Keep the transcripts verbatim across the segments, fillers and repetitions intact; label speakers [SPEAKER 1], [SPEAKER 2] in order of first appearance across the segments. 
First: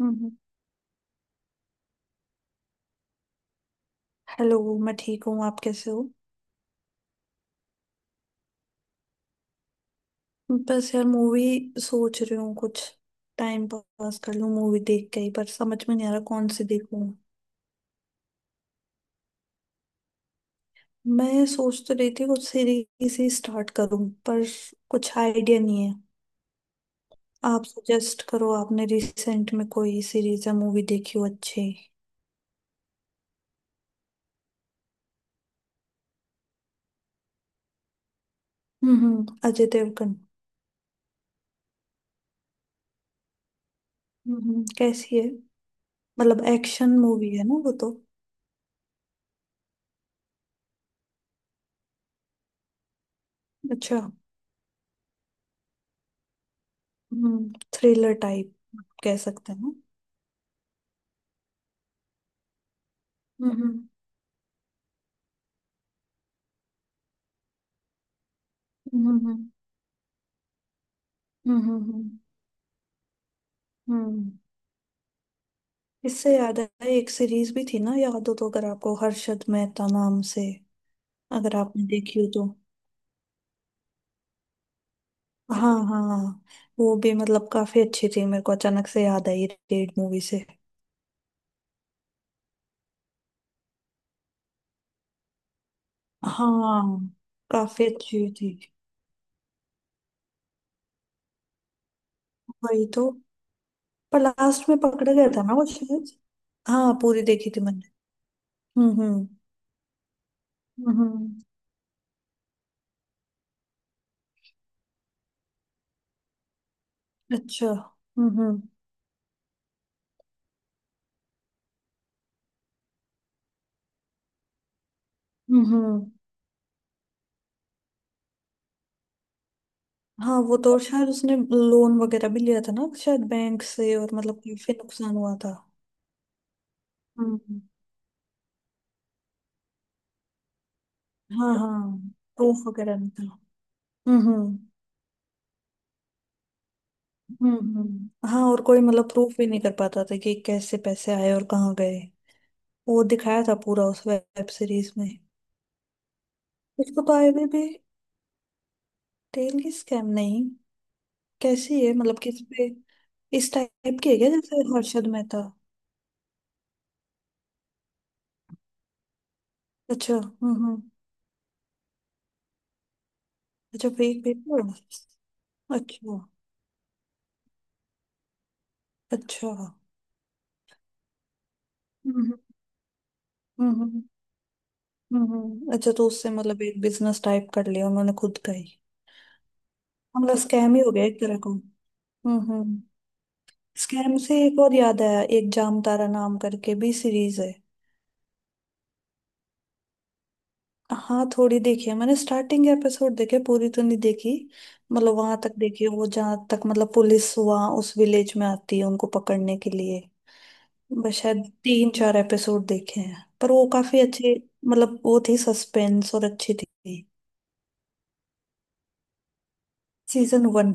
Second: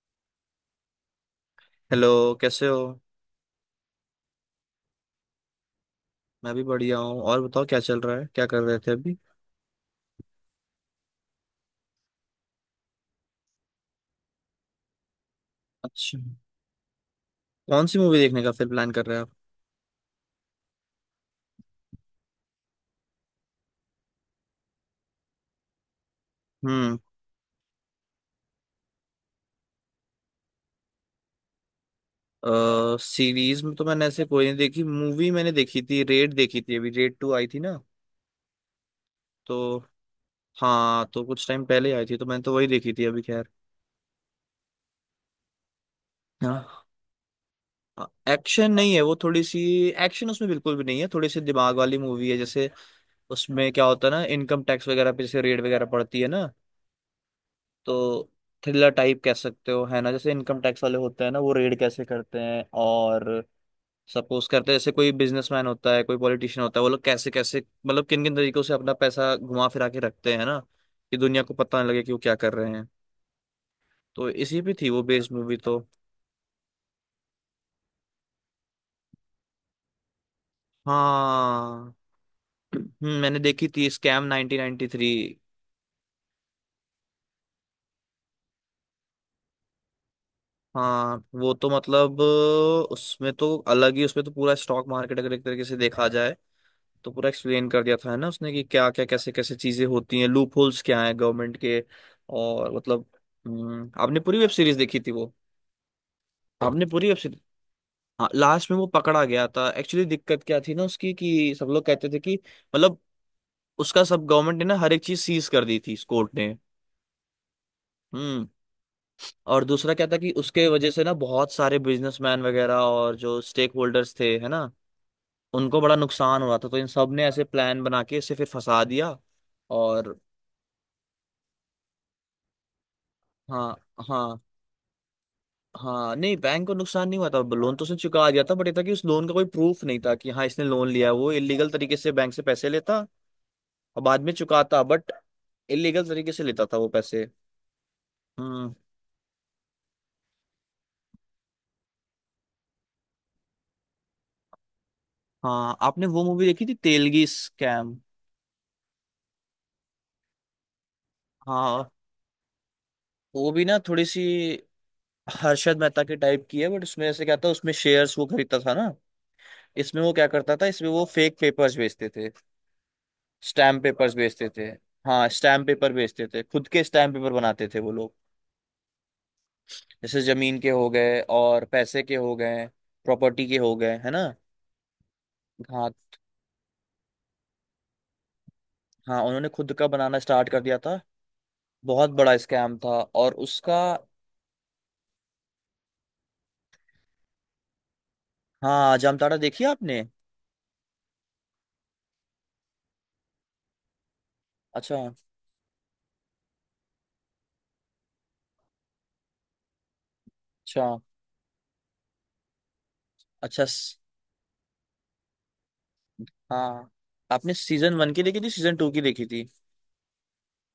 [SPEAKER 1] हम्म।
[SPEAKER 2] Hello, कैसे हो?
[SPEAKER 1] Hello, मैं ठीक हूँ। आप कैसे हो?
[SPEAKER 2] मैं भी बढ़िया हूँ। और बताओ, क्या चल रहा है? क्या कर रहे थे अभी?
[SPEAKER 1] बस यार, मूवी सोच रही हूँ कुछ टाइम पास कर लूँ मूवी देख के ही। पर समझ में नहीं आ
[SPEAKER 2] अच्छा।
[SPEAKER 1] रहा कौन सी देखूँ।
[SPEAKER 2] कौन सी मूवी देखने का फिर प्लान कर रहे हैं आप?
[SPEAKER 1] मैं सोच तो रही थी कुछ सीरीज ही स्टार्ट करूँ, पर कुछ आइडिया नहीं है।
[SPEAKER 2] हम्म।
[SPEAKER 1] आप सजेस्ट करो, आपने रिसेंट में कोई सीरीज या मूवी देखी हो अच्छी।
[SPEAKER 2] सीरीज में तो मैंने ऐसे कोई नहीं देखी। मूवी मैंने देखी थी, रेड देखी थी। अभी रेड टू आई थी ना।
[SPEAKER 1] हम्म, हम्म,
[SPEAKER 2] तो
[SPEAKER 1] अजय देवगन।
[SPEAKER 2] हाँ, तो कुछ टाइम पहले आई थी तो मैंने तो वही देखी थी अभी। खैर।
[SPEAKER 1] हम्म कैसी है? मतलब
[SPEAKER 2] हाँ।
[SPEAKER 1] एक्शन मूवी है ना वो तो?
[SPEAKER 2] एक्शन नहीं है वो, थोड़ी सी। एक्शन उसमें बिल्कुल भी नहीं है, थोड़ी सी दिमाग वाली मूवी है जैसे। उसमें क्या
[SPEAKER 1] अच्छा।
[SPEAKER 2] होता है ना, इनकम टैक्स वगैरह पे जैसे रेड वगैरह पड़ती है ना।
[SPEAKER 1] हम्म थ्रिलर
[SPEAKER 2] तो
[SPEAKER 1] टाइप
[SPEAKER 2] थ्रिलर
[SPEAKER 1] कह
[SPEAKER 2] टाइप कह
[SPEAKER 1] सकते हैं
[SPEAKER 2] सकते
[SPEAKER 1] ना।
[SPEAKER 2] हो, है ना। जैसे इनकम टैक्स वाले होते हैं ना, वो रेड कैसे करते हैं। और
[SPEAKER 1] हम्म, हम्म,
[SPEAKER 2] सपोज करते हैं जैसे कोई बिजनेसमैन होता है, कोई पॉलिटिशियन होता है, वो लोग कैसे कैसे, मतलब किन किन तरीकों से अपना
[SPEAKER 1] हम्म,
[SPEAKER 2] पैसा
[SPEAKER 1] हम्म।
[SPEAKER 2] घुमा फिरा के रखते हैं ना, कि दुनिया को
[SPEAKER 1] हम्म,
[SPEAKER 2] पता ना
[SPEAKER 1] हम्म,
[SPEAKER 2] लगे
[SPEAKER 1] हम्म,
[SPEAKER 2] कि वो क्या कर रहे हैं। तो
[SPEAKER 1] हम्म।
[SPEAKER 2] इसी पे थी वो बेस्ड मूवी तो।
[SPEAKER 1] इससे याद आया, एक सीरीज भी थी ना, याद हो तो अगर आपको, हर्षद मेहता नाम से, अगर आपने
[SPEAKER 2] हाँ।
[SPEAKER 1] देखी हो तो।
[SPEAKER 2] हम्म, मैंने देखी थी स्कैम नाइन्टीन नाइन्टी थ्री।
[SPEAKER 1] हाँ, हाँ। वो भी मतलब काफी अच्छी थी, मेरे को अचानक से याद आई, रेड मूवी से।
[SPEAKER 2] हाँ, वो तो मतलब उसमें तो अलग ही, उसमें तो पूरा स्टॉक मार्केट अगर एक तरीके से देखा जाए
[SPEAKER 1] हाँ,
[SPEAKER 2] तो पूरा एक्सप्लेन कर
[SPEAKER 1] काफी
[SPEAKER 2] दिया था, है
[SPEAKER 1] अच्छी
[SPEAKER 2] ना, उसने
[SPEAKER 1] थी।
[SPEAKER 2] कि क्या क्या कैसे कैसे चीजें होती हैं, लूप होल्स क्या हैं गवर्नमेंट के। और
[SPEAKER 1] वही तो।
[SPEAKER 2] मतलब। हम्म, आपने
[SPEAKER 1] पर
[SPEAKER 2] पूरी वेब
[SPEAKER 1] लास्ट में
[SPEAKER 2] सीरीज देखी थी
[SPEAKER 1] पकड़ा गया
[SPEAKER 2] वो?
[SPEAKER 1] था ना वो शायद।
[SPEAKER 2] आपने
[SPEAKER 1] हाँ,
[SPEAKER 2] पूरी वेब
[SPEAKER 1] पूरी
[SPEAKER 2] सीरीज?
[SPEAKER 1] देखी थी मैंने।
[SPEAKER 2] हाँ, लास्ट में वो
[SPEAKER 1] हम्म,
[SPEAKER 2] पकड़ा
[SPEAKER 1] हम्म,
[SPEAKER 2] गया था एक्चुअली। दिक्कत क्या थी ना
[SPEAKER 1] हम्म,
[SPEAKER 2] उसकी,
[SPEAKER 1] हम्म।
[SPEAKER 2] कि सब लोग कहते थे कि मतलब उसका सब गवर्नमेंट ने ना हर एक चीज सीज कर दी थी, इस कोर्ट ने।
[SPEAKER 1] अच्छा। हम्म,
[SPEAKER 2] हम्म।
[SPEAKER 1] हम्म,
[SPEAKER 2] और दूसरा क्या था, कि उसके वजह से ना बहुत सारे बिजनेसमैन वगैरह और जो स्टेक होल्डर्स थे, है ना,
[SPEAKER 1] हम्म,
[SPEAKER 2] उनको बड़ा
[SPEAKER 1] हम्म।
[SPEAKER 2] नुकसान हो रहा था, तो इन सब ने ऐसे प्लान बना के इसे फिर फंसा दिया। और
[SPEAKER 1] हाँ, वो तो शायद उसने लोन वगैरह भी लिया था ना शायद बैंक
[SPEAKER 2] हाँ।
[SPEAKER 1] से, और
[SPEAKER 2] हाँ।
[SPEAKER 1] मतलब काफी नुकसान हुआ था।
[SPEAKER 2] हाँ, नहीं, बैंक को नुकसान नहीं हुआ था।
[SPEAKER 1] हम्म।
[SPEAKER 2] लोन तो उसने चुका दिया था, बट ये था कि उस लोन का कोई प्रूफ नहीं था कि हाँ, इसने लोन लिया है। वो
[SPEAKER 1] हाँ,
[SPEAKER 2] इलीगल तरीके
[SPEAKER 1] हाँ,
[SPEAKER 2] से बैंक से
[SPEAKER 1] प्रूफ
[SPEAKER 2] पैसे
[SPEAKER 1] वगैरह
[SPEAKER 2] लेता
[SPEAKER 1] नहीं था।
[SPEAKER 2] और
[SPEAKER 1] हम्म,
[SPEAKER 2] बाद में
[SPEAKER 1] हम्म,
[SPEAKER 2] चुकाता, बट इलीगल तरीके से लेता था वो पैसे।
[SPEAKER 1] हम्म, हम्म। हाँ, और
[SPEAKER 2] हम्म।
[SPEAKER 1] कोई मतलब प्रूफ भी नहीं कर पाता था कि कैसे पैसे आए और कहाँ गए। वो दिखाया था पूरा उस वेब सीरीज में।
[SPEAKER 2] हाँ, आपने वो मूवी देखी थी
[SPEAKER 1] उसको तो
[SPEAKER 2] तेलगी
[SPEAKER 1] आईवी भी।
[SPEAKER 2] स्कैम?
[SPEAKER 1] टेल की स्कैम नहीं? कैसी
[SPEAKER 2] हाँ,
[SPEAKER 1] है मतलब, किस पे?
[SPEAKER 2] वो
[SPEAKER 1] इस
[SPEAKER 2] भी ना
[SPEAKER 1] टाइप
[SPEAKER 2] थोड़ी
[SPEAKER 1] की है
[SPEAKER 2] सी
[SPEAKER 1] क्या, जैसे हर्षद मेहता?
[SPEAKER 2] हर्षद मेहता के टाइप की है। बट उसमें ऐसे क्या था, उसमें शेयर्स वो खरीदता था ना। इसमें वो
[SPEAKER 1] अच्छा।
[SPEAKER 2] क्या
[SPEAKER 1] हम्म,
[SPEAKER 2] करता था,
[SPEAKER 1] हम्म।
[SPEAKER 2] इसमें वो फेक पेपर्स बेचते थे, स्टैम्प
[SPEAKER 1] अच्छा,
[SPEAKER 2] पेपर्स
[SPEAKER 1] फेक
[SPEAKER 2] बेचते थे।
[SPEAKER 1] पेपर। अच्छा।
[SPEAKER 2] हाँ, स्टैम्प पेपर बेचते थे, खुद के स्टैम्प पेपर बनाते थे वो लोग।
[SPEAKER 1] अच्छा। हम्म।
[SPEAKER 2] जैसे जमीन के हो गए और पैसे के हो
[SPEAKER 1] हम्म,
[SPEAKER 2] गए, प्रॉपर्टी के
[SPEAKER 1] हम्म,
[SPEAKER 2] हो गए,
[SPEAKER 1] हम्म।
[SPEAKER 2] है ना।
[SPEAKER 1] हम्म।
[SPEAKER 2] हाँ,
[SPEAKER 1] अच्छा, तो उससे मतलब एक बिजनेस टाइप कर लिया उन्होंने खुद का ही।
[SPEAKER 2] हाँ, उन्होंने खुद का बनाना
[SPEAKER 1] मतलब
[SPEAKER 2] स्टार्ट कर
[SPEAKER 1] स्कैम
[SPEAKER 2] दिया
[SPEAKER 1] ही हो
[SPEAKER 2] था।
[SPEAKER 1] गया एक तरह का। हम्म,
[SPEAKER 2] बहुत बड़ा स्कैम
[SPEAKER 1] हम्म।
[SPEAKER 2] था। और उसका
[SPEAKER 1] स्कैम से एक और याद आया, एक जामतारा नाम करके भी सीरीज है।
[SPEAKER 2] हाँ, जामताड़ा देखी आपने?
[SPEAKER 1] हाँ, थोड़ी देखी है मैंने, स्टार्टिंग एपिसोड देखे, पूरी तो नहीं देखी।
[SPEAKER 2] अच्छा।
[SPEAKER 1] मतलब वहां तक देखी है, वो जहाँ तक मतलब पुलिस वहां उस विलेज में आती है उनको पकड़ने के लिए।
[SPEAKER 2] अच्छा।
[SPEAKER 1] बस शायद तीन चार एपिसोड देखे हैं पर
[SPEAKER 2] अच्छा।
[SPEAKER 1] वो
[SPEAKER 2] स-
[SPEAKER 1] काफी अच्छे। मतलब वो थी सस्पेंस और अच्छी
[SPEAKER 2] हाँ,
[SPEAKER 1] थी।
[SPEAKER 2] आपने सीजन वन की देखी थी, सीजन टू की देखी थी?
[SPEAKER 1] Season one.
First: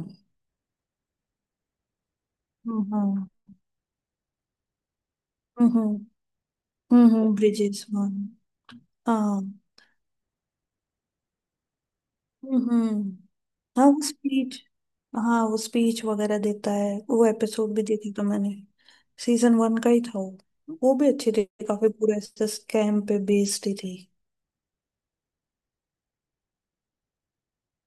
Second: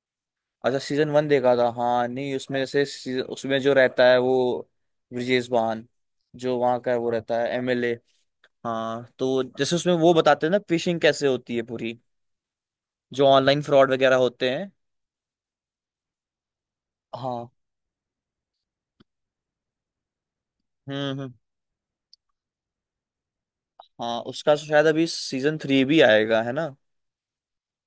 [SPEAKER 2] अच्छा, सीजन वन देखा था। हाँ, नहीं, उसमें जैसे
[SPEAKER 1] हम्म,
[SPEAKER 2] सी-
[SPEAKER 1] हम्म,
[SPEAKER 2] उसमें जो रहता है वो ब्रिजेश
[SPEAKER 1] हम्म।
[SPEAKER 2] बान,
[SPEAKER 1] हम्म,
[SPEAKER 2] जो वहाँ का वो
[SPEAKER 1] हम्म,
[SPEAKER 2] रहता है,
[SPEAKER 1] ब्रिजेश
[SPEAKER 2] एमएलए।
[SPEAKER 1] वन।
[SPEAKER 2] हाँ,
[SPEAKER 1] हाँ।
[SPEAKER 2] तो जैसे उसमें वो बताते हैं ना फिशिंग कैसे होती है पूरी,
[SPEAKER 1] हम्म, हम्म।
[SPEAKER 2] जो ऑनलाइन
[SPEAKER 1] हाँ
[SPEAKER 2] फ्रॉड
[SPEAKER 1] वो
[SPEAKER 2] वगैरह होते
[SPEAKER 1] स्पीच
[SPEAKER 2] हैं।
[SPEAKER 1] हाँ, वो स्पीच वगैरह देता है, वो
[SPEAKER 2] हाँ।
[SPEAKER 1] एपिसोड भी देखा था मैंने। सीजन वन का ही था वो। वो भी
[SPEAKER 2] हम्म,
[SPEAKER 1] अच्छी
[SPEAKER 2] हम्म।
[SPEAKER 1] थी काफी, पूरा ऐसे स्कैम पे बेस्ड ही थी।
[SPEAKER 2] हाँ, उसका शायद अभी सीजन थ्री भी आएगा, है ना।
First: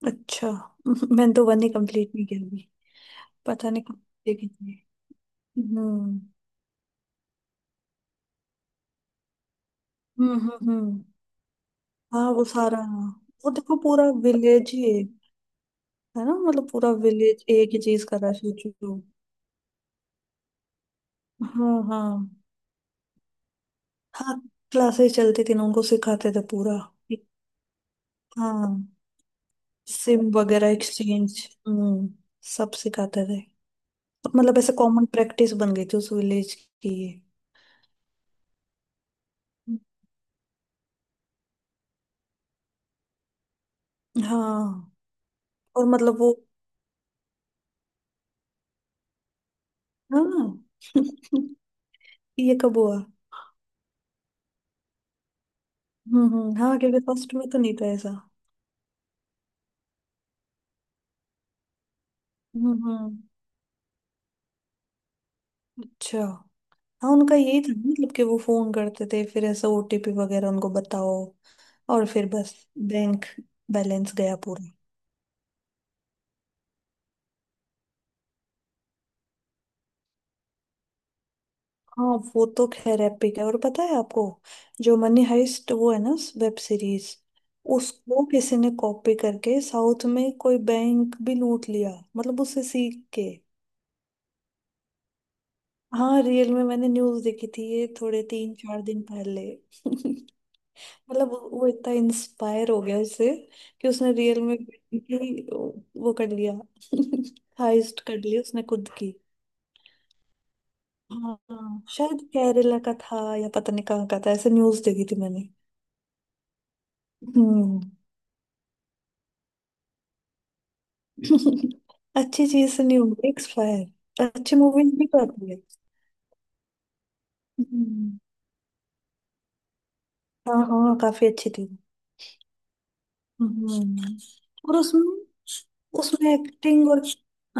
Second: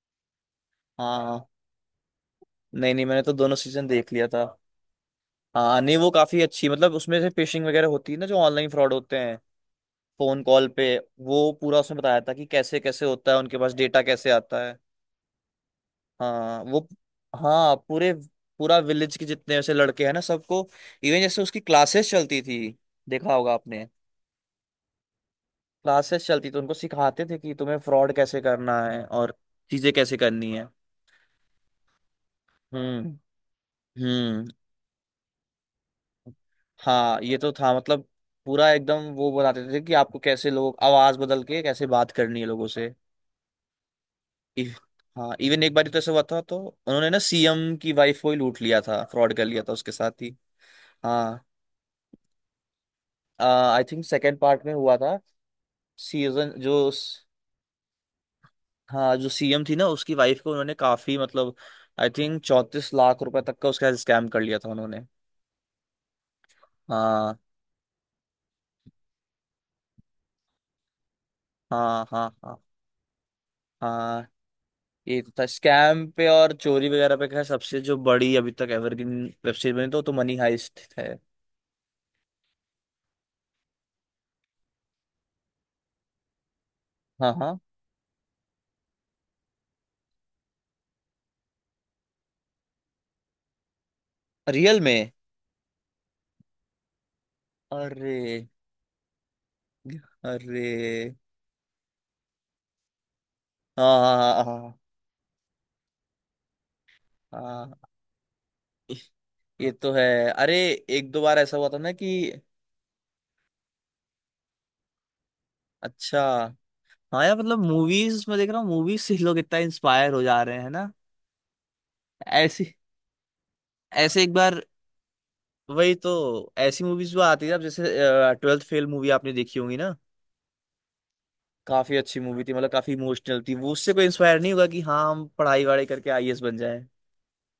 [SPEAKER 1] अच्छा। मैंने
[SPEAKER 2] हाँ।
[SPEAKER 1] तो वन ही कंप्लीट नहीं किया अभी।
[SPEAKER 2] नहीं, नहीं, मैंने तो दोनों
[SPEAKER 1] पता नहीं
[SPEAKER 2] सीजन
[SPEAKER 1] कब
[SPEAKER 2] देख लिया था।
[SPEAKER 1] देखी थी।
[SPEAKER 2] हाँ, नहीं, वो
[SPEAKER 1] हम्म,
[SPEAKER 2] काफी अच्छी मतलब, उसमें से फिशिंग वगैरह होती है ना, जो ऑनलाइन फ्रॉड होते हैं
[SPEAKER 1] हम्म,
[SPEAKER 2] फोन कॉल
[SPEAKER 1] हम्म,
[SPEAKER 2] पे।
[SPEAKER 1] हम्म।
[SPEAKER 2] वो पूरा उसमें बताया
[SPEAKER 1] हाँ,
[SPEAKER 2] था
[SPEAKER 1] वो
[SPEAKER 2] कि
[SPEAKER 1] सारा,
[SPEAKER 2] कैसे कैसे होता है,
[SPEAKER 1] वो
[SPEAKER 2] उनके पास
[SPEAKER 1] देखो,
[SPEAKER 2] डेटा
[SPEAKER 1] पूरा
[SPEAKER 2] कैसे आता
[SPEAKER 1] विलेज
[SPEAKER 2] है।
[SPEAKER 1] ही है। है ना,
[SPEAKER 2] हाँ,
[SPEAKER 1] मतलब
[SPEAKER 2] वो
[SPEAKER 1] पूरा विलेज एक
[SPEAKER 2] हाँ,
[SPEAKER 1] ही चीज
[SPEAKER 2] पूरे
[SPEAKER 1] कर रहा है
[SPEAKER 2] पूरा
[SPEAKER 1] सोचो।
[SPEAKER 2] विलेज के जितने वैसे लड़के हैं ना सबको, इवन जैसे उसकी
[SPEAKER 1] हाँ, हाँ।
[SPEAKER 2] क्लासेस चलती थी, देखा होगा आपने।
[SPEAKER 1] हाँ, क्लासेस चलती थी ना, उनको
[SPEAKER 2] क्लासेस
[SPEAKER 1] सिखाते थे
[SPEAKER 2] चलती तो उनको
[SPEAKER 1] पूरा।
[SPEAKER 2] सिखाते थे कि तुम्हें फ्रॉड कैसे करना
[SPEAKER 1] हाँ,
[SPEAKER 2] है और चीजें कैसे
[SPEAKER 1] सिम
[SPEAKER 2] करनी है।
[SPEAKER 1] वगैरह एक्सचेंज। हम्म सब
[SPEAKER 2] हम्म।
[SPEAKER 1] सिखाते थे।
[SPEAKER 2] हम्म।
[SPEAKER 1] मतलब ऐसे कॉमन प्रैक्टिस बन गई थी उस विलेज की ये।
[SPEAKER 2] हाँ, ये तो था, मतलब पूरा एकदम वो बताते थे कि आपको कैसे लोग आवाज बदल के कैसे बात करनी है लोगों से। इ,
[SPEAKER 1] हाँ,
[SPEAKER 2] हाँ, इवन एक
[SPEAKER 1] और
[SPEAKER 2] बार तो ऐसा
[SPEAKER 1] मतलब
[SPEAKER 2] हुआ
[SPEAKER 1] वो,
[SPEAKER 2] था, तो उन्होंने ना सीएम की वाइफ को ही लूट लिया था, फ्रॉड कर लिया था उसके साथ ही।
[SPEAKER 1] हाँ।
[SPEAKER 2] हाँ।
[SPEAKER 1] ये कब हुआ?
[SPEAKER 2] आई थिंक सेकेंड पार्ट में हुआ था।
[SPEAKER 1] हम्म,
[SPEAKER 2] सीजन
[SPEAKER 1] हम्म। हाँ,
[SPEAKER 2] जो
[SPEAKER 1] क्योंकि
[SPEAKER 2] स-
[SPEAKER 1] फर्स्ट में तो नहीं था ऐसा।
[SPEAKER 2] हाँ, जो सीएम थी ना, उसकी वाइफ को उन्होंने काफी, मतलब आई थिंक
[SPEAKER 1] हम्म,
[SPEAKER 2] चौंतीस
[SPEAKER 1] हम्म।
[SPEAKER 2] लाख रुपए तक का उसका स्कैम कर लिया था उन्होंने।
[SPEAKER 1] अच्छा। हाँ, उनका
[SPEAKER 2] हाँ।
[SPEAKER 1] यही था ना, मतलब कि वो फोन करते थे फिर ऐसा ओटीपी वगैरह उनको बताओ।
[SPEAKER 2] हाँ,
[SPEAKER 1] और फिर
[SPEAKER 2] हाँ,
[SPEAKER 1] बस,
[SPEAKER 2] हाँ,
[SPEAKER 1] बैंक बैलेंस
[SPEAKER 2] हाँ,
[SPEAKER 1] गया पूरा।
[SPEAKER 2] ये तो था स्कैम पे और चोरी वगैरह पे। क्या सबसे जो बड़ी अभी तक एवरग्रीन वेब सीरीज बनी, तो, तो मनी हाइस्ट है।
[SPEAKER 1] हाँ, वो तो खैर एपिक है। और पता है आपको, जो मनी हाइस्ट वो है ना, वेब सीरीज।
[SPEAKER 2] हाँ। हाँ,
[SPEAKER 1] उसको किसी ने कॉपी करके साउथ में कोई बैंक भी लूट लिया, मतलब उससे सीख के।
[SPEAKER 2] रियल में?
[SPEAKER 1] हाँ, रियल में। मैंने न्यूज देखी थी ये
[SPEAKER 2] अरे।
[SPEAKER 1] थोड़े तीन चार दिन पहले।
[SPEAKER 2] अरे।
[SPEAKER 1] मतलब वो वो इतना इंस्पायर हो गया उससे
[SPEAKER 2] हाँ,
[SPEAKER 1] कि उसने
[SPEAKER 2] हाँ,
[SPEAKER 1] रियल
[SPEAKER 2] हाँ,
[SPEAKER 1] में
[SPEAKER 2] हाँ,
[SPEAKER 1] ही वो कर लिया।
[SPEAKER 2] हाँ, हाँ।
[SPEAKER 1] हाइस्ट कर लिया उसने खुद की।
[SPEAKER 2] ये तो है। अरे, एक दो
[SPEAKER 1] हाँ,
[SPEAKER 2] बार ऐसा हुआ था
[SPEAKER 1] हाँ,
[SPEAKER 2] ना कि
[SPEAKER 1] शायद केरला का था या पता नहीं कहाँ का था, ऐसे न्यूज देखी थी मैंने।
[SPEAKER 2] अच्छा हाँ यार, मतलब
[SPEAKER 1] हम्म।
[SPEAKER 2] मूवीज में देख रहा हूँ, मूवीज से लोग इतना इंस्पायर हो जा रहे हैं ना।
[SPEAKER 1] अच्छी चीज
[SPEAKER 2] ऐसी
[SPEAKER 1] से नहीं होगी
[SPEAKER 2] ऐसे
[SPEAKER 1] एक्सपायर?
[SPEAKER 2] एक
[SPEAKER 1] अच्छी
[SPEAKER 2] बार,
[SPEAKER 1] मूवीज भी तो आती है।
[SPEAKER 2] वही तो, ऐसी मूवीज भी आती है अब जैसे
[SPEAKER 1] हम्म।
[SPEAKER 2] ट्वेल्थ फेल मूवी आपने देखी होगी ना।
[SPEAKER 1] हाँ, हाँ, काफी अच्छी थी।
[SPEAKER 2] काफी अच्छी मूवी थी, मतलब काफी इमोशनल थी वो। उससे कोई
[SPEAKER 1] हम्म।
[SPEAKER 2] इंस्पायर नहीं होगा
[SPEAKER 1] और
[SPEAKER 2] कि
[SPEAKER 1] उसमें
[SPEAKER 2] हाँ, हम पढ़ाई वढ़ाई करके
[SPEAKER 1] उसमें
[SPEAKER 2] आईएएस बन जाए।
[SPEAKER 1] एक्टिंग और,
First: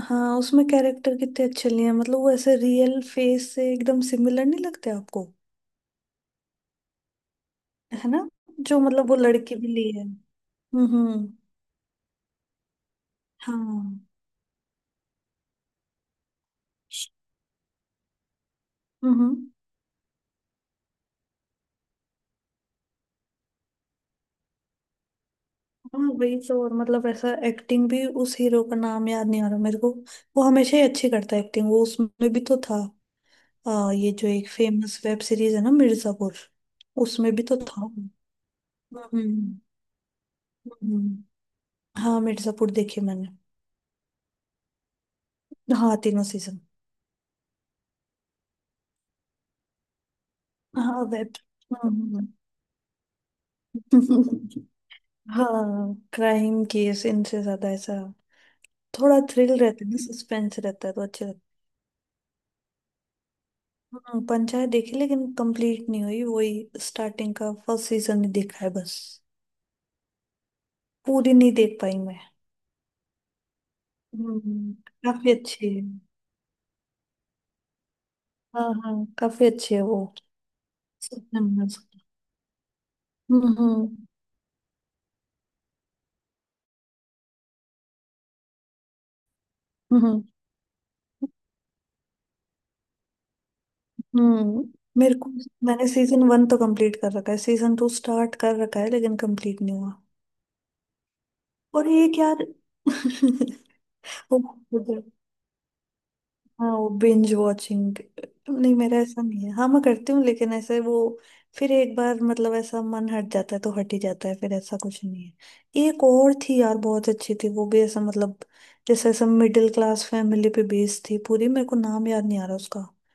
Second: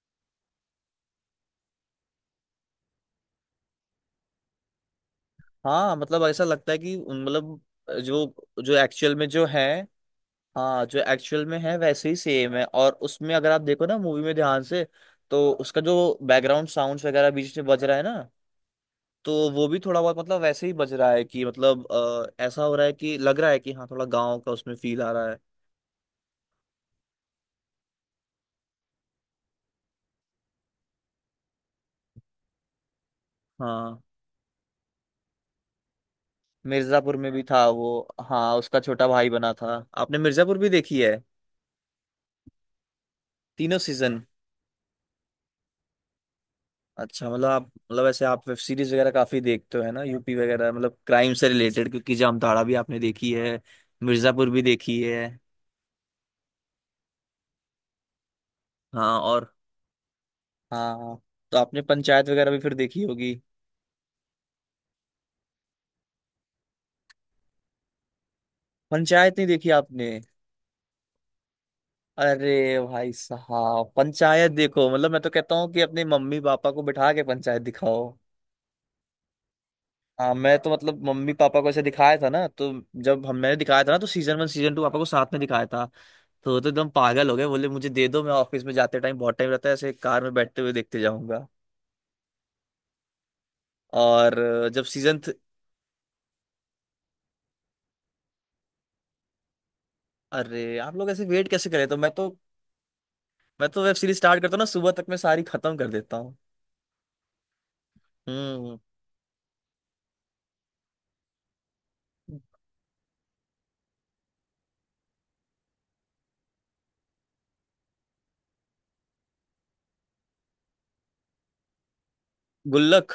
[SPEAKER 1] हाँ, उसमें कैरेक्टर कितने अच्छे लिए हैं, मतलब वो ऐसे रियल फेस से एकदम सिमिलर नहीं लगते आपको।
[SPEAKER 2] हाँ, मतलब ऐसा लगता है कि उन- मतलब
[SPEAKER 1] है ना?
[SPEAKER 2] जो जो
[SPEAKER 1] जो मतलब
[SPEAKER 2] एक्चुअल
[SPEAKER 1] वो
[SPEAKER 2] में जो
[SPEAKER 1] लड़की
[SPEAKER 2] है,
[SPEAKER 1] भी ली है। हम्म,
[SPEAKER 2] हाँ, जो
[SPEAKER 1] हम्म,
[SPEAKER 2] एक्चुअल में है वैसे ही सेम है। और उसमें अगर आप देखो ना
[SPEAKER 1] हाँ,
[SPEAKER 2] मूवी में ध्यान से, तो उसका जो बैकग्राउंड साउंड्स वगैरह बीच में बज रहा है ना,
[SPEAKER 1] हम्म।
[SPEAKER 2] तो वो भी थोड़ा बहुत मतलब वैसे ही बज रहा है कि, मतलब अ, ऐसा हो रहा है कि लग रहा है कि हाँ, थोड़ा गाँव का उसमें फील आ रहा है।
[SPEAKER 1] हाँ, वही तो और मतलब ऐसा एक्टिंग भी, उस हीरो का नाम याद नहीं आ रहा मेरे को। वो हमेशा ही अच्छी करता है एक्टिंग, वो उसमें भी तो था। आ,
[SPEAKER 2] हाँ,
[SPEAKER 1] ये जो एक फेमस वेब सीरीज है ना, मिर्जापुर।
[SPEAKER 2] मिर्जापुर में
[SPEAKER 1] उसमें
[SPEAKER 2] भी
[SPEAKER 1] भी तो
[SPEAKER 2] था वो।
[SPEAKER 1] था।
[SPEAKER 2] हाँ, उसका छोटा भाई बना
[SPEAKER 1] हम्म,
[SPEAKER 2] था। आपने मिर्जापुर भी देखी है?
[SPEAKER 1] हम्म। हाँ, मिर्जापुर देखे मैंने।
[SPEAKER 2] तीनों सीजन?
[SPEAKER 1] हाँ, तीनों सीजन।
[SPEAKER 2] अच्छा, मतलब आप, मतलब ऐसे आप वेब सीरीज वगैरह काफी देखते हो, है ना, यूपी वगैरह, मतलब
[SPEAKER 1] हाँ,
[SPEAKER 2] क्राइम
[SPEAKER 1] वेब।
[SPEAKER 2] से रिलेटेड, क्योंकि
[SPEAKER 1] हम्म।
[SPEAKER 2] जामताड़ा भी आपने देखी है, मिर्जापुर भी देखी है।
[SPEAKER 1] हाँ, क्राइम केस इनसे ज्यादा ऐसा,
[SPEAKER 2] हाँ,
[SPEAKER 1] थोड़ा
[SPEAKER 2] और
[SPEAKER 1] थ्रिल रहता है ना, सस्पेंस रहता है
[SPEAKER 2] हाँ,
[SPEAKER 1] तो
[SPEAKER 2] हाँ।
[SPEAKER 1] अच्छा लगता
[SPEAKER 2] तो आपने पंचायत वगैरह भी फिर देखी होगी।
[SPEAKER 1] है। हम्म, पंचायत देखी लेकिन कंप्लीट नहीं हुई, वही स्टार्टिंग का फर्स्ट सीजन ही देखा है बस।
[SPEAKER 2] पंचायत नहीं देखी आपने?
[SPEAKER 1] पूरी नहीं देख पाई मैं।
[SPEAKER 2] अरे भाई साहब, पंचायत
[SPEAKER 1] हम्म।
[SPEAKER 2] देखो, मतलब मैं तो
[SPEAKER 1] काफी
[SPEAKER 2] कहता
[SPEAKER 1] अच्छी
[SPEAKER 2] हूँ कि
[SPEAKER 1] है।
[SPEAKER 2] अपने मम्मी पापा को बिठा के पंचायत दिखाओ।
[SPEAKER 1] हाँ, हाँ, काफी अच्छी है वो।
[SPEAKER 2] हाँ, मैं तो मतलब मम्मी
[SPEAKER 1] सपना।
[SPEAKER 2] पापा को ऐसे दिखाया था ना, तो जब हम
[SPEAKER 1] हम्म,
[SPEAKER 2] मैंने दिखाया था ना,
[SPEAKER 1] हम्म,
[SPEAKER 2] तो सीजन वन, सीजन टू पापा को साथ में दिखाया था। तो वो तो एकदम पागल हो गए, बोले मुझे दे दो, मैं ऑफिस में जाते टाइम बहुत टाइम रहता है, ऐसे
[SPEAKER 1] हम्म,
[SPEAKER 2] कार में बैठते हुए देखते जाऊंगा। और
[SPEAKER 1] हम्म।
[SPEAKER 2] अ, जब
[SPEAKER 1] मेरे
[SPEAKER 2] सीजन थ...
[SPEAKER 1] को, मैंने सीजन वन तो कंप्लीट कर रखा है, सीजन टू स्टार्ट कर रखा है लेकिन कंप्लीट नहीं हुआ।
[SPEAKER 2] अरे आप लोग ऐसे वेट कैसे करें?
[SPEAKER 1] और
[SPEAKER 2] तो, मैं
[SPEAKER 1] एक
[SPEAKER 2] तो
[SPEAKER 1] यार,
[SPEAKER 2] मैं तो वेब सीरीज
[SPEAKER 1] वो,
[SPEAKER 2] स्टार्ट करता हूँ ना, सुबह तक मैं सारी खत्म कर देता हूँ।
[SPEAKER 1] हाँ, वो बिंज वॉचिंग। नहीं,
[SPEAKER 2] हम्म।
[SPEAKER 1] मेरा ऐसा नहीं है। हाँ, मैं करती हूँ लेकिन ऐसे वो, फिर एक बार मतलब ऐसा मन हट जाता है तो हट ही जाता है फिर, ऐसा कुछ नहीं है। एक और थी यार बहुत अच्छी थी वो भी, ऐसा मतलब जैसे ऐसा मिडिल क्लास फैमिली पे बेस्ड थी पूरी, मेरे को नाम याद नहीं आ रहा उसका।
[SPEAKER 2] गुल्लक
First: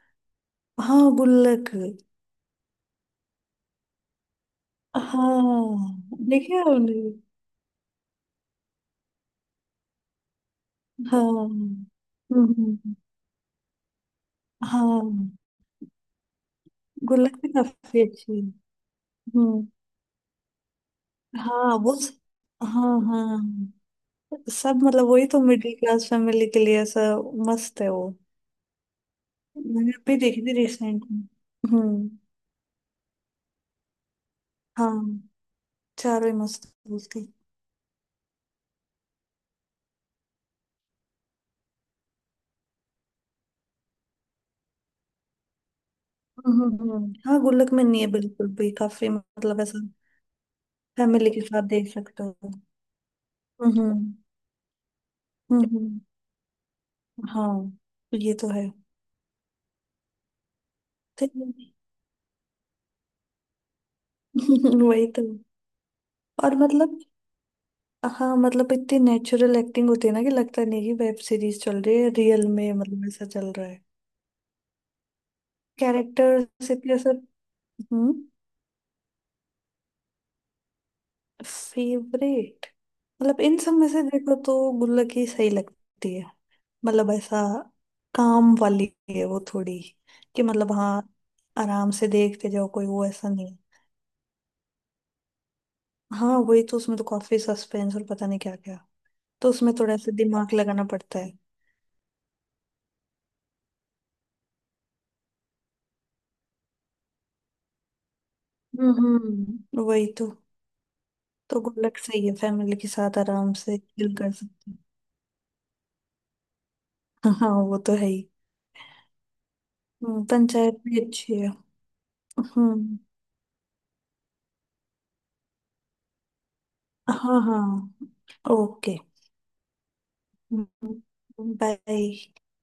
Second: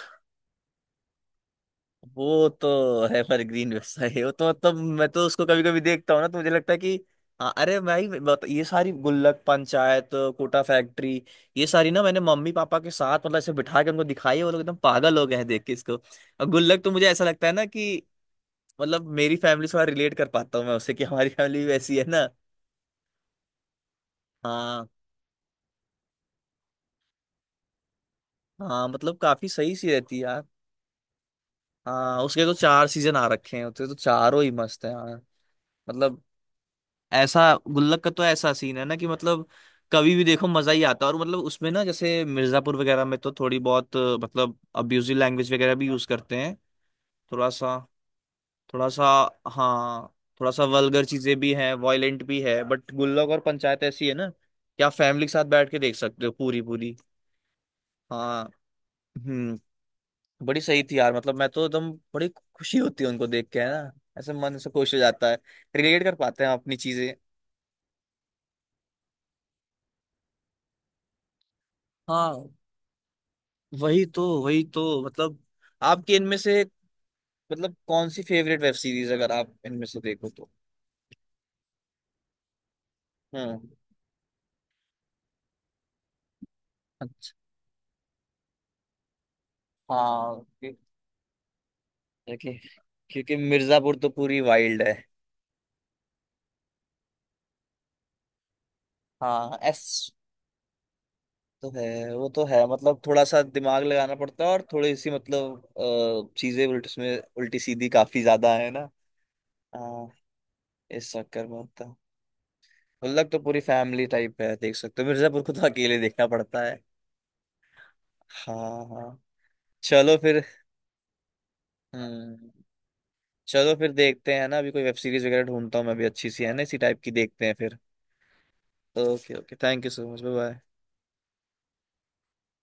[SPEAKER 1] हाँ, गुल्लक।
[SPEAKER 2] वो तो है, पर ग्रीन वेबसाइट है वो तो, मतलब मैं तो उसको कभी कभी
[SPEAKER 1] हाँ,
[SPEAKER 2] देखता हूँ ना, तो मुझे
[SPEAKER 1] देखिए
[SPEAKER 2] लगता है कि
[SPEAKER 1] आपने।
[SPEAKER 2] हाँ, अरे भाई बता, ये सारी गुल्लक, पंचायत, कोटा फैक्ट्री,
[SPEAKER 1] हाँ।
[SPEAKER 2] ये
[SPEAKER 1] हम्म,
[SPEAKER 2] सारी ना मैंने मम्मी
[SPEAKER 1] हम्म,
[SPEAKER 2] पापा के
[SPEAKER 1] हम्म।
[SPEAKER 2] साथ मतलब ऐसे बिठा के उनको दिखाई है, वो लोग एकदम पागल हो गए
[SPEAKER 1] हाँ,
[SPEAKER 2] हैं देख के इसको। और गुल्लक तो मुझे ऐसा
[SPEAKER 1] गुल्लक
[SPEAKER 2] लगता
[SPEAKER 1] भी
[SPEAKER 2] है ना कि,
[SPEAKER 1] काफी अच्छी है।
[SPEAKER 2] मतलब मेरी फैमिली
[SPEAKER 1] हम्म।
[SPEAKER 2] से थोड़ा रिलेट कर पाता हूँ मैं उससे, कि हमारी फैमिली भी
[SPEAKER 1] हाँ, वो
[SPEAKER 2] वैसी है
[SPEAKER 1] स-
[SPEAKER 2] ना।
[SPEAKER 1] हाँ, हाँ, सब
[SPEAKER 2] हाँ,
[SPEAKER 1] मतलब वही तो, मिडिल क्लास फैमिली के लिए ऐसा मस्त है वो।
[SPEAKER 2] हाँ, मतलब काफी सही सी
[SPEAKER 1] मैंने
[SPEAKER 2] रहती
[SPEAKER 1] भी
[SPEAKER 2] है
[SPEAKER 1] देखी
[SPEAKER 2] यार।
[SPEAKER 1] थी रिसेंट में। हम्म।
[SPEAKER 2] हाँ, उसके तो चार सीजन आ रखे हैं, उसके तो चारों ही मस्त है यार।
[SPEAKER 1] हाँ,
[SPEAKER 2] मतलब
[SPEAKER 1] चारों ही मस्त है उसकी।
[SPEAKER 2] ऐसा गुल्लक का तो ऐसा सीन है ना कि, मतलब कभी भी देखो मजा ही आता है। और मतलब उसमें ना, जैसे मिर्जापुर वगैरह में तो थोड़ी बहुत अ, मतलब अब्यूजिव लैंग्वेज वगैरह भी यूज करते हैं,
[SPEAKER 1] हम्म, हम्म, हम्म। हाँ,
[SPEAKER 2] थोड़ा
[SPEAKER 1] गुल्लक
[SPEAKER 2] सा,
[SPEAKER 1] में नहीं है बिल्कुल भी,
[SPEAKER 2] थोड़ा सा।
[SPEAKER 1] काफी मतलब ऐसा
[SPEAKER 2] हाँ, थोड़ा सा वल्गर
[SPEAKER 1] फैमिली
[SPEAKER 2] चीजें
[SPEAKER 1] के
[SPEAKER 2] भी
[SPEAKER 1] साथ
[SPEAKER 2] हैं,
[SPEAKER 1] देख
[SPEAKER 2] वायलेंट
[SPEAKER 1] सकते
[SPEAKER 2] भी
[SPEAKER 1] हो।
[SPEAKER 2] है। बट गुल्लक और
[SPEAKER 1] हम्म,
[SPEAKER 2] पंचायत ऐसी
[SPEAKER 1] हम्म,
[SPEAKER 2] है ना कि आप फैमिली के साथ
[SPEAKER 1] हम्म,
[SPEAKER 2] बैठ के देख
[SPEAKER 1] हम्म।
[SPEAKER 2] सकते हो पूरी पूरी।
[SPEAKER 1] हाँ, ये
[SPEAKER 2] हाँ।
[SPEAKER 1] तो
[SPEAKER 2] हम्म। बड़ी सही थी यार,
[SPEAKER 1] है।
[SPEAKER 2] मतलब मैं तो एकदम, बड़ी खुशी होती है उनको देख के, है ना। ऐसे मन से खुश हो
[SPEAKER 1] वही तो
[SPEAKER 2] जाता है, रिलेट कर पाते हैं
[SPEAKER 1] और
[SPEAKER 2] हम अपनी
[SPEAKER 1] मतलब,
[SPEAKER 2] चीजें।
[SPEAKER 1] हाँ, मतलब इतनी नेचुरल एक्टिंग होती है ना कि लगता नहीं कि वेब सीरीज चल रही है, रियल
[SPEAKER 2] हाँ,
[SPEAKER 1] में मतलब ऐसा चल रहा है।
[SPEAKER 2] वही तो, वही तो मतलब आपकी इनमें से,
[SPEAKER 1] कैरेक्टर्स इतने सब।
[SPEAKER 2] मतलब कौन
[SPEAKER 1] हम्म।
[SPEAKER 2] सी फेवरेट वेब सीरीज अगर आप इनमें से देखो तो?
[SPEAKER 1] फेवरेट मतलब इन
[SPEAKER 2] हम्म।
[SPEAKER 1] सब में से देखो तो गुल्लक ही सही लगती है। मतलब
[SPEAKER 2] अच्छा।
[SPEAKER 1] ऐसा काम वाली है वो थोड़ी,
[SPEAKER 2] हाँ,
[SPEAKER 1] कि मतलब
[SPEAKER 2] क्यों-
[SPEAKER 1] हाँ, आराम से देखते
[SPEAKER 2] क्योंकि,
[SPEAKER 1] जाओ, कोई वो ऐसा
[SPEAKER 2] क्योंकि
[SPEAKER 1] नहीं है।
[SPEAKER 2] मिर्जापुर तो पूरी वाइल्ड है।
[SPEAKER 1] हाँ, वही तो, उसमें तो काफी सस्पेंस और पता नहीं क्या क्या। तो
[SPEAKER 2] हाँ,
[SPEAKER 1] उसमें थोड़ा
[SPEAKER 2] एस
[SPEAKER 1] सा दिमाग लगाना पड़ता है।
[SPEAKER 2] तो है, वो तो है, मतलब थोड़ा सा दिमाग लगाना पड़ता है और थोड़ी सी मतलब अ, चीजें उल्ट उसमें उल्टी सीधी काफी ज्यादा है ना।
[SPEAKER 1] हम्म, हम्म, वही
[SPEAKER 2] हाँ,
[SPEAKER 1] तो।
[SPEAKER 2] इस चक्कर में
[SPEAKER 1] तो
[SPEAKER 2] होता है।
[SPEAKER 1] गुल्लक सही है, फैमिली के साथ
[SPEAKER 2] गुल्लक तो
[SPEAKER 1] आराम
[SPEAKER 2] पूरी
[SPEAKER 1] से
[SPEAKER 2] फैमिली
[SPEAKER 1] चिल कर
[SPEAKER 2] टाइप है,
[SPEAKER 1] सकते
[SPEAKER 2] देख
[SPEAKER 1] हैं।
[SPEAKER 2] सकते हो। मिर्जापुर को तो अकेले देखना पड़ता है।
[SPEAKER 1] हाँ, हाँ, वो तो है ही।
[SPEAKER 2] हाँ, हाँ। चलो
[SPEAKER 1] हम्म,
[SPEAKER 2] फिर।
[SPEAKER 1] पंचायत भी अच्छी है।
[SPEAKER 2] हम्म।
[SPEAKER 1] हम्म।
[SPEAKER 2] चलो फिर देखते हैं ना, अभी कोई वेब सीरीज वगैरह ढूंढता हूँ मैं भी अच्छी सी, है ना, इसी टाइप की
[SPEAKER 1] हाँ,
[SPEAKER 2] देखते हैं फिर।
[SPEAKER 1] हाँ, okay.
[SPEAKER 2] Okay, okay, thank you so much, bye bye.
[SPEAKER 1] Bye.